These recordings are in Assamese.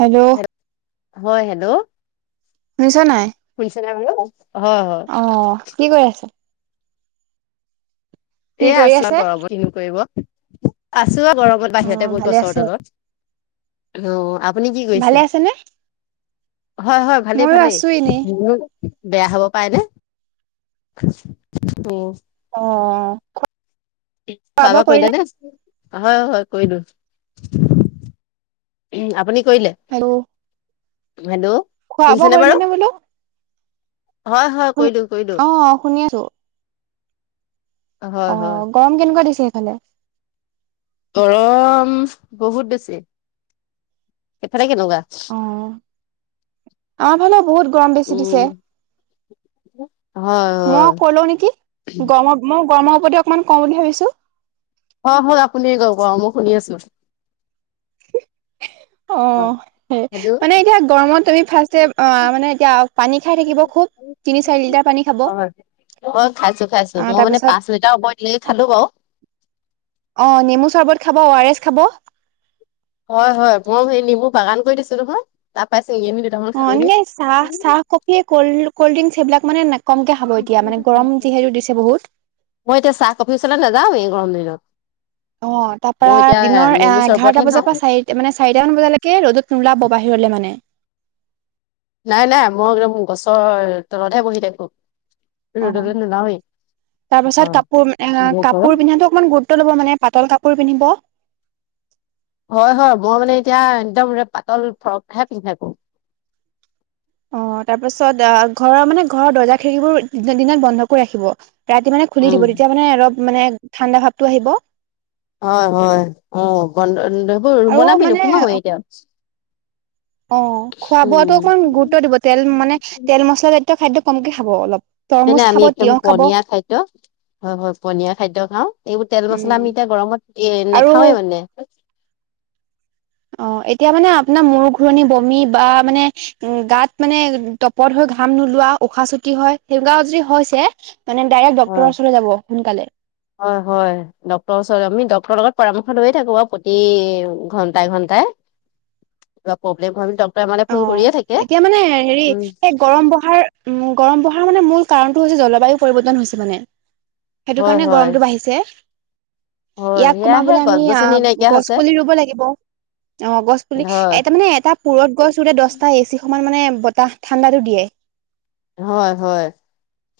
হেল্ল' হয় হেল্ল'। শুনিছা নাই? [unintelligible] অ কি কৰি আছ? কি এ কৰি আছো আছে আৰু গৰমত কিনো কৰিব আছো আৰু গৰমত অ বাহিৰতে বৈ ভালে গছৰ আছে তলত অ আপুনি কি কৰিছে ভালে আছে নে? হয় হয় ভালেই ময়ো ভালেই। আছো এনেই বেয়া হব পাইনে উ অ খোৱা বোৱা কৰিলা নে হয় হয় কৰিলো। উম আপুনি কৰিলে হেল্ল' হেল্ল' খোৱা বোৱা শুনিছেনে বাৰু কৰিলে নে বোলো। হয় হয় কৰি দিও কৰি দিও অ শুনি আছো অ গৰম কেনেকোৱা দিছে এইফালে গৰম বহুত বেছি সিফালে। কেনকা আমাৰফালেও বহুত গৰম বেছি উম দিছে। হয় মই হয় কলো নেকি গম মই। কৰ্মৰ প্ৰতি অকণমান কম বুলি ভাবিছো। হয় হয় আপুনি কক অ মই শুনি আছো। অ হয় সেই মানে হেল্ল' এতিয়া গৰমত তুমি। ফাৰ্ষ্টে অ মানে এতিয়া পানী খাই থাকিব খুব তিনি চাৰি হয়, লিটাৰ পানী খাব। অ খাইছো খাইছো আহ মই মানে তাৰপিছত পাঁচ মিটাৰ ওপৰলৈকে খালো বাও। অ নেমু চৰ্বত খাব অৱাৰেছ খাব। হয় হয় মই সেই নেমু বাগান কৰি দিছো নহয় তাৰ পাইছ। অ এনেকে চাহ চাহ কফি কল কল্ড ড্ৰিংক সেইবিলাক মানে না। বহুত মই এতিয়া চাহ কফি ওচলে নাযাওৱে এই গম দিন। ত অ তাৰপা দিনৰ চৰবতহে এঘাৰটা খাওঁ। বজাৰ পৰা চাৰি মানে চাৰিটা মান বজালৈকে ৰ'দত নোলাব বাহিৰ। লে মানে নাই নাই মই একদম গছৰ তলতহে বহি থাকো। অ ৰদলে নোলাওৱে। তাৰ পাছত কাপোৰ এ গৰম। কাপোৰ পিন্ধাটো অকণমান গুৰুত্ব লব মানে পাতল কাপোৰ পিন্ধিব। হয় হয় মই মানে এতিয়া একদম পাতল ফ্ৰকহে পিন্ধি থাকো। অ তাৰপাছত আহ ঘৰৰ মানে ঘৰৰ দৰ্জা খিৰিকিবোৰ দি দিনত বন্ধ কৰি ৰাখিব। ৰাতি মানে খুলি উম দিব তেতিয়া মানে অলপ মানে ঠাণ্ডা ভাৱটো আহিব। হয় হয় অ গধ সেইবোৰ আৰু মনামি নোসোমাও মানে হয় এতিয়া। অ খোৱা বোৱাটো উম। অকণমান গুৰুত্ব দিব তেল মানে তেল মছলাজাতীয় খাদ্য কমকে খাব অলপ। মনে তৰমুজ আমি খাব একদম তিয়হ খাব পনিয়া খাদ্য। হয় হয় পনীয়াৰ খাদ্য খাও এইবোৰ তেল মছলা উম আমি এতিয়া গৰমত এ আৰু নাখাওৱে মানে। অ এতিয়া মানে আপোনাৰ মূৰ ঘূৰণি বমি বা মানে গাত মানে তপত হৈ। ঘাম নোলোৱা উশাহ চুটি হয় সেইবিলাক যদি হৈছে মানে ডাইৰেক্ট অ ডক্তৰৰ ওচৰলৈ যাব সোনকালে হয় হয় ডক্তৰ ওচৰত আমি ডক্ত। ৰ লগত পৰামৰ্শ লৈয়ে থাকো আও প্ৰতি ঘন্টাই ঘন্টাই। কিবা প্ৰব্লেম হয় মানে ড। অ এতিয়া মানে হেৰি উম সেই গৰম বহাৰ উ গৰম বঢ়াৰ মানে মূল কাৰণ হৈছে জলবায়ু পৰিৱৰ্তন হৈছে মানে সেইটো হয় কাৰণে হয় গৰমটো বাঢ়িছে হয় ইয়াক সেয়াহে কমাবলে গছ আমি আ গছনি নাইকিয়া গছ হৈছে পুলি ৰুব লাগিব অ গছ পুলি হয় এটা মানে এটা পুৰঠৈ দহটা এচি সমান মানে বতাহ ঠাণ্ডাটো দিয়ে। হয় হয়।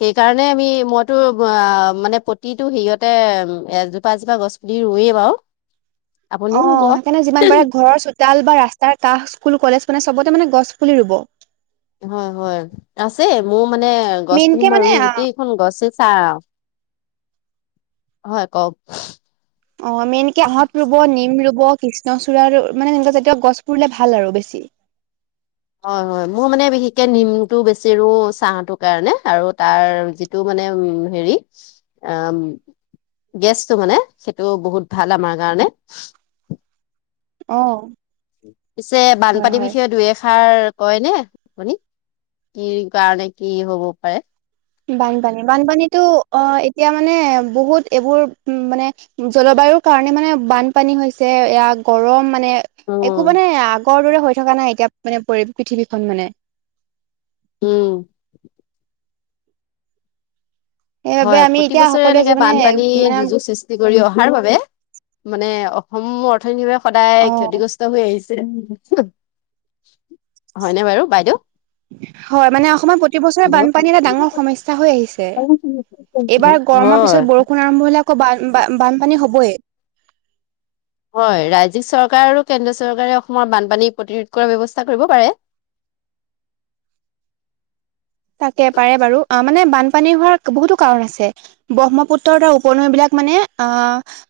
সেইকাৰণে আমি মইতো আ মানে প্ৰতিটো হেৰিয়তে এজোপা এজোপা গছ পুলি। ৰুৱেই বাওঁ। অ সেইকাৰণে যিমান পাৰে ঘৰৰ চোতাল বা ৰাস্তাৰ কাষ স্কুল কলেজ। মানে চবতে মানে গছ পুলি ৰুব। হয় হয় আছে মোৰ মানে গছ পিনি মেইনকে মই মানে ৰুই গোটেইখন গছেই চা আওঁ। হয় কওক। অ মেইনকে আহত ৰুব নিম ৰুব। ব কৃষ্ণচূড়াৰ মানে এ জাতীয় গছবোৰ ল'লে ভাল আও বেছি। হয় হয় মোৰ মানে বিশেষকে নিমটো বেছি ৰো চাহটো কাৰণে আৰু তাৰ যিটো মানে। মানে উ হেৰি অ। গেছটো মানে সেইটো বহুত ভাল আমাৰ কাৰণে। অ পিছে হয় বানপানীৰ হয় বিষয়ে দুই এষাৰ। কয় ন আপুনি কি কাৰণে কি হ'ব পাৰে। বানপানী বানপানীতো অ এতিয়া মানে বহুত এইবোৰ মানে জলবায়ু কাৰণে মানে বানপানী হৈছে এয়া গৰম মানে একো উম মানে কৰ দৰে হৈ থকা নাই এতিয়া মানে পৰি পৃথিৱীখন মানে উম সেইবাবে হয় আমি প্ৰতি এতিয়া বছৰে সকলোৱে এনেকে যে মানে বানপানী মানে দুজ সৃষ্টি কৰি অহাৰ বাবে মানে সমূ অৰ্থনীতিৰভাৱে অ সদায় ক্ষতিগ্ৰস্ত হৈ আহিছে। হয়নে বাৰু বাইদেউ। হয় মানে অসমত প্ৰতিবছৰে হেল্ল' বানপানী এটা ডাঙৰ সমস্যা হৈ আহিছে। এইবাৰ গৰমৰ হয় পিছত বৰষুণ আৰম্ভ হলে আকৌ বা‌ন বান বানপানী হ'বই হয় ৰাজ্যিক চৰকাৰ আৰু কেন্দ্ৰীয় চৰকাৰে অসমৰ বানপানী প্ৰতিৰোধ কৰাৰ ব্যৱস্থা কৰিব পাৰে। তাকে পাৰে বাৰু আহ মানে বান পানী হোৱাৰ বহুতো কাৰণ আছে ব্ৰহ্মপুত্ৰৰ ত উ-পনৈ বিলাক মানে আ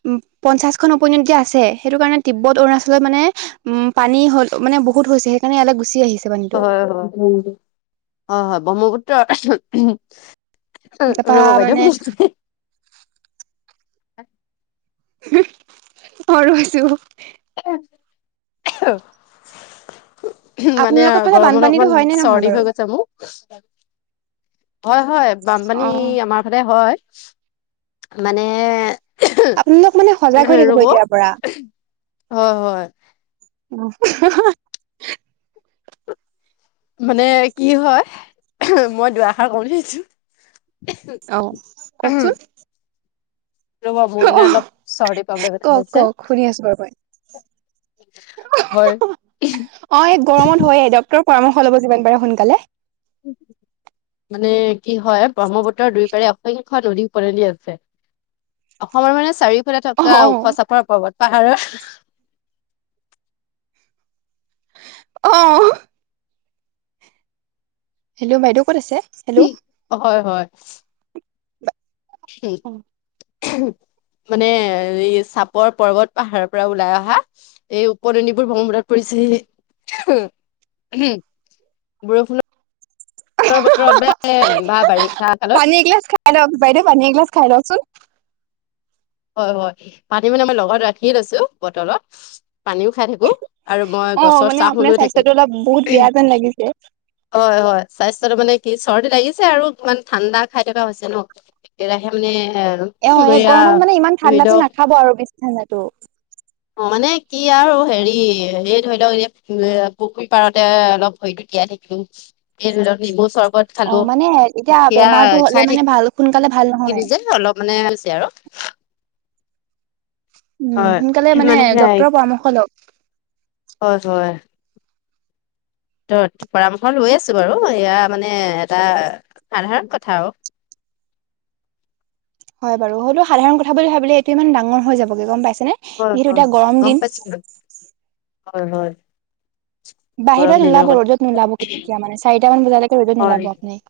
উম পাঁচখন উপনদী আছে সেইটো কাৰণে তিব্বত অৰুণাচলত মানে উম পানী হল মানে বহুত হৈছে সেইকাৰণে গুচি আহি হয় হয় হয় হয় ব্ৰহ্মপুত্ৰ তাপা ৰব বাইদেউ মানে ম হুহ অ ৰৈছো আহ মানে আপোনালোকৰ ফালে গৰমত বানপানীতো অকমান হয় নে নহয় চৰ্দি বাৰু? হৈ গৈছে মোৰ। হয় হয় বানপানী অ আমাৰ ফালে হয়। মানে আপোনালোক মানে সজাগ ৰব হৈ থাকিব এতিয়াৰ পৰা। হয় হয় অ হা হা মানে কি হয় মই দুআষাৰ কম বুলি ভাবিছো। আহ কওকচোন। ৰ'ব মোৰ অ মানে অলপ চৰ্দি প্ৰব্লেম এটা কওক হৈছে কওক শুনি আছো বাৰু মই হয় অ এক গৰমত হৈয়ে ডক্তৰ পৰামৰ্শ ল'ব যিমান পাৰে সোনকালে মানে কি হয় ব্ৰহ্মপুত্ৰ দুই পাৰে সংখ্য নদী উপ নদী আছে অসমৰ মানে চাৰিওফালে অ থকা ওখ চাফৰ পৰ্বত পাহাৰৰ আহ হেল্ল' বাইদেউ ক'ত আছে? হেল্ল' হয় হয়। উ অ মানে চাপৰ পৰ্বত পাহাৰৰ পৰা ওলাই অহা এই উপনদীবোৰ ব্ৰহ্মপুত পৰিছে। সে বৰষুণৰ বতৰত বা বা বাৰিষা কালত পানী এগিলাচ খাই লক বাইদেউ পানী এগিলাচ খাই লওকচোন। হয় হয় পাতি মানে মই লগত ৰাখি লৈছো বটলত পানীও খাই থাকো আৰু মই অ গছৰ মানে চাহহো আপোনাৰ লৈ থাকো। স্বাস্থ্যটো অলপ বহুত বেয়া যেন লাগিছে হয় হয় স্বাস্থ্যটো মানে কি চৰ্দি লাগিছে আৰু ইমান ঠাণ্ডা খাই থকা হৈছে ন একেৰাহে মানে সে আৰু অ এই বেয়া গৰমত মানে ইমান ঠাণ্ডাটো নাখাব আৰু বেছি ঠাণ্ডাতো অ মানে কি আৰু হেৰি এই ধৰি লওক এনে পুখুৰী পাৰতে অলপ হৈ গ পিয়াই থাকিলো এই অলপ নিবু চৰ্বত অ খালো মানে এতিয়া তেতিয়া বেমাৰটো হলে খাই থাকি মানে ভাল সোনকালে ভাল থিবি নহয় যে অলপ মানে হৈছে আৰু। উম সোনকালে মানে ডক্তৰৰ পৰামৰ্শ লওক। হয় হয়। ত পৰামৰ্শ লৈ আছো বাৰু এয়া মানে এটা সাধাৰণ কথা আৰু। [inaudible] হয় বাৰু হয়তো সাধাৰণ কথা বুলি ভাবিলে এইটো ইমান ডাঙৰ হৈ যাবগে গম পাইছা। হয় যিহেতু হয় এতিয়া গৰম গম দিন। পাইছো হয় হয়। গৰম বাহিৰত দিনৰ নোলাব কথা ৰ'দত নোলাব কেতিয়া মানে চাৰিট মান বজালৈকে ৰ'দত হয় নোলাব আপুনি।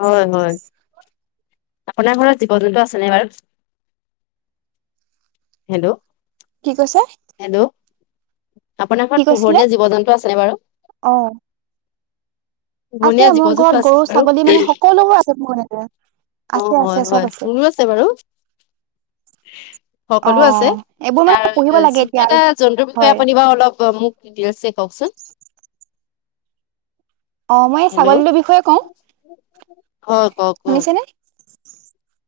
হয় হয়। আপোনাৰ ঘৰত জীৱ জন্তু আছেনে বাৰু? হেল্ল' কি কৈছে? হেল্ল' আপোনাৰ কি ঘৰত কৈছিলে? পোহনীয়া জীৱ জন্তু আছেনে বাৰু? অ আছে পোহনীয়া জীৱ মোৰ জন্তু ঘৰত আছে গৰু বাৰু ছাগলী মানে সকলোবোৰ আছে মোৰ ইয়াতে। অ আছে হয় আছে হয় চব আছে মোৰো বাৰু অ। সকলো আছে এইবোৰ মানে তাৰ পুহিব লাগে এতিয়া যিকোনো আৰু এটা জন্তুৰ বিষয়ে হয় আপুনি বাৰু অলপ মোক ডিটেইলচছে কওকচোন? অ মই হেল্ল' ছাগলীৰ বিষয়ে কওঁ। হয় কওক কওক শুনিছেনে?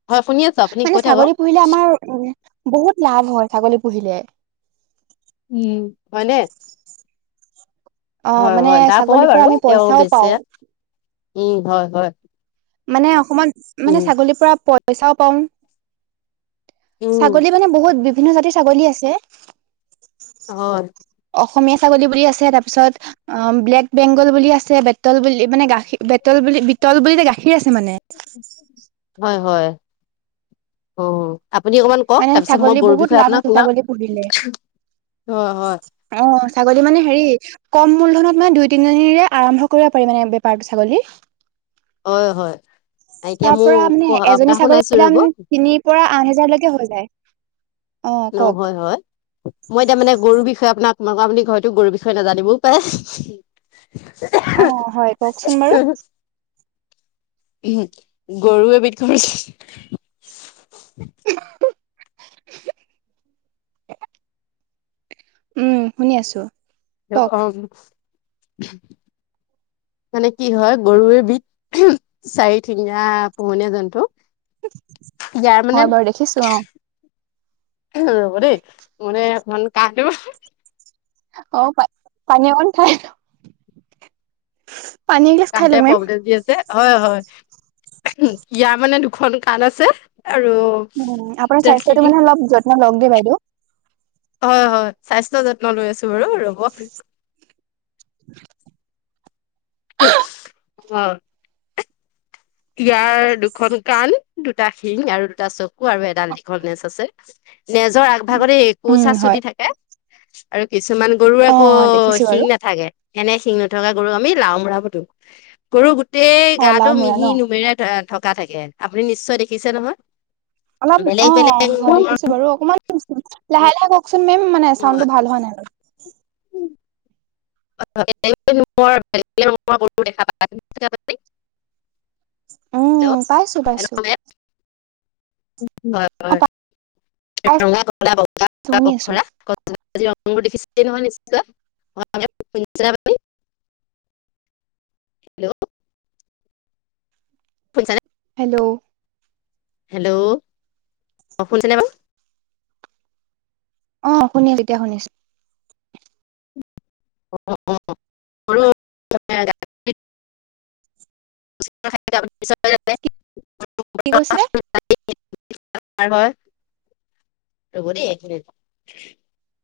হয় শুনি আছো আপুনি মানে কৈ ছাগলী থাকক পুহিলে আমাৰ উ বহুত লাভ হয় ছাগলী পুহিলে। উম মানে অ হয় মানে হয় ডাপ হয় ছাগলীৰ পৰা বাৰু আমি তেওঁ পইচাও বেচে পাওঁ উম হয় হয়। মানে অসমত মানে উম ছাগলীৰ পৰা পইচাও পাও। উম ছাগলী মানে বহুত বিভিন্ন জাতিৰ ছাগলী আছে। অ। অসমীয়া ছাগলী বুলি আছে তাৰপিছত ব্লেক বেংগল বুলি আছে বেতল বুলি মানে গাখীৰ বেতল বুলি বিতল বুলি গাখীৰ আছে মানে। হয় হয় অ। আপুনি অকমান কওক মানে তাৰপিছত মই ছাগলী গৰুৰ বহুত বিষয়ে লাভ আপোনাক আছে শুনাম। ছাগলী পুহিলে অ হয়। অ ছাগলী মানে হেৰি কম মূলধনত মানে দুই তিনিজনীৰে আৰম্ভ কৰিব পাৰি মানে বেপাৰ ছাগলী। হয় হয়। এতিয়া তাৰ মোৰ পৰা মানে পঢ়া এজনী আপোনাক শুনাইছো ছাগলীৰ ৰ'ব দাম তিনিৰ পৰা আঠ হেজাৰলৈকে হৈ যায়। অ ন কওক হয় হয় মই এতিয়া মানে গৰুৰ বিষয়ে আপোনাক মই ক আপুনি ঘৰটো গৰুৰ বিষয়ে নাজানিবও পাৰে? অ হয় কওকচোন বাৰু। গৰু এবিধ ঘৰচ- [unintelligible] উম শুনি আছো। কওক অ [inaudible] মানে কি হয় গৰুৰবিধ চাৰি ঠেঙীয়া পোহনীয়া জন্তু। ইয়াৰ [unintelligible] মানে হয় বাৰু দেখিছো অ। ৰব দেই মানে অকমান কাঁহটো [unintelligible] অ প পানী অকণ খাই লক [unintelligible] তাহতে প্ৰব্লেম দি আছে হয় হয়। ইয়াৰ মানে দুখন কাণ আছে। আৰু উ আপোনাৰ সি স্বাস্থ্যটো মানে অলপ যত্ন লওক দেই বাইদেউ। হয় হয় স্বাস্থ্য যত্ন লৈ আছো বাৰু ৰব। [inaudible] অ [inaudible] ইয়াৰ দুখন কাণ দুটা শিং আৰু দুটা চকু আৰু এডাল দীঘল নেজ আছে। নেজৰ আগভাগতে উম একোচা হয় [unintelligible] থাকে আৰু কি কিছুমান গৰুৰ আকৌ অ', দেখিছো শিং বাৰু নাথাকে এনে শিং নথকা গৰু আমি লাওমোৰা বতো গৰু গোটেই অ', গাটো লাওমোৰা ন মিহি নুমেৰে থকা [unintelligible] থাকে আপুনি নিশ্চয় দেখিছে নহয় অলপ বেলেগ অ অ বেলেগ হয় দেখিছো বাৰু অকমান লাহে লাহে কওকচোন মেম মে চাউণ্ডো ভাল হয় নাই [unintelligible] উম পাইছোঁ পাইছোঁ। পাইছো শুনি আছো [unintelligible] [unintelligible] হেল্ল' হেল্ল' হেল্ল' অ শুনিছেনে বাৰু? অ শুনিছ এতিয়া শুনিছো। [unintelligible] [unintelligible] কি কৈছিলে? [unintelligible]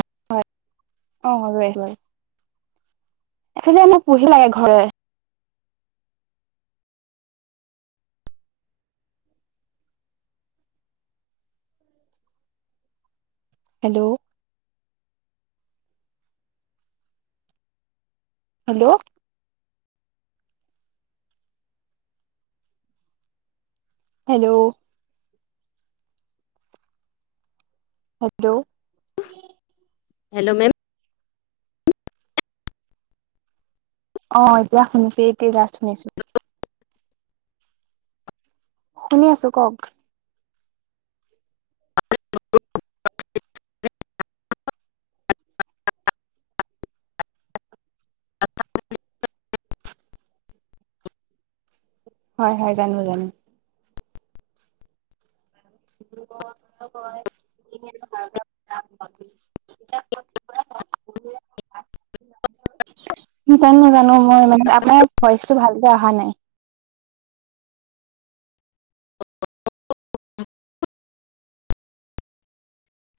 [unintelligible] একচোৱেলি আমাৰ পঢ়ি লাগে ঘৰে hello hello hello hello hello ma'am অ এতিয়া শুনিছো এইতি জাষ্ট শুনিছোঁ। শুনি আছো কওক? [unintelligible] হয় হয় জানো জানো। [unintelligible] [unintelligible] স জান ন জানো মই মানে আপোনাৰ ভইচটো ভালকে অহা নাই [unintelligible]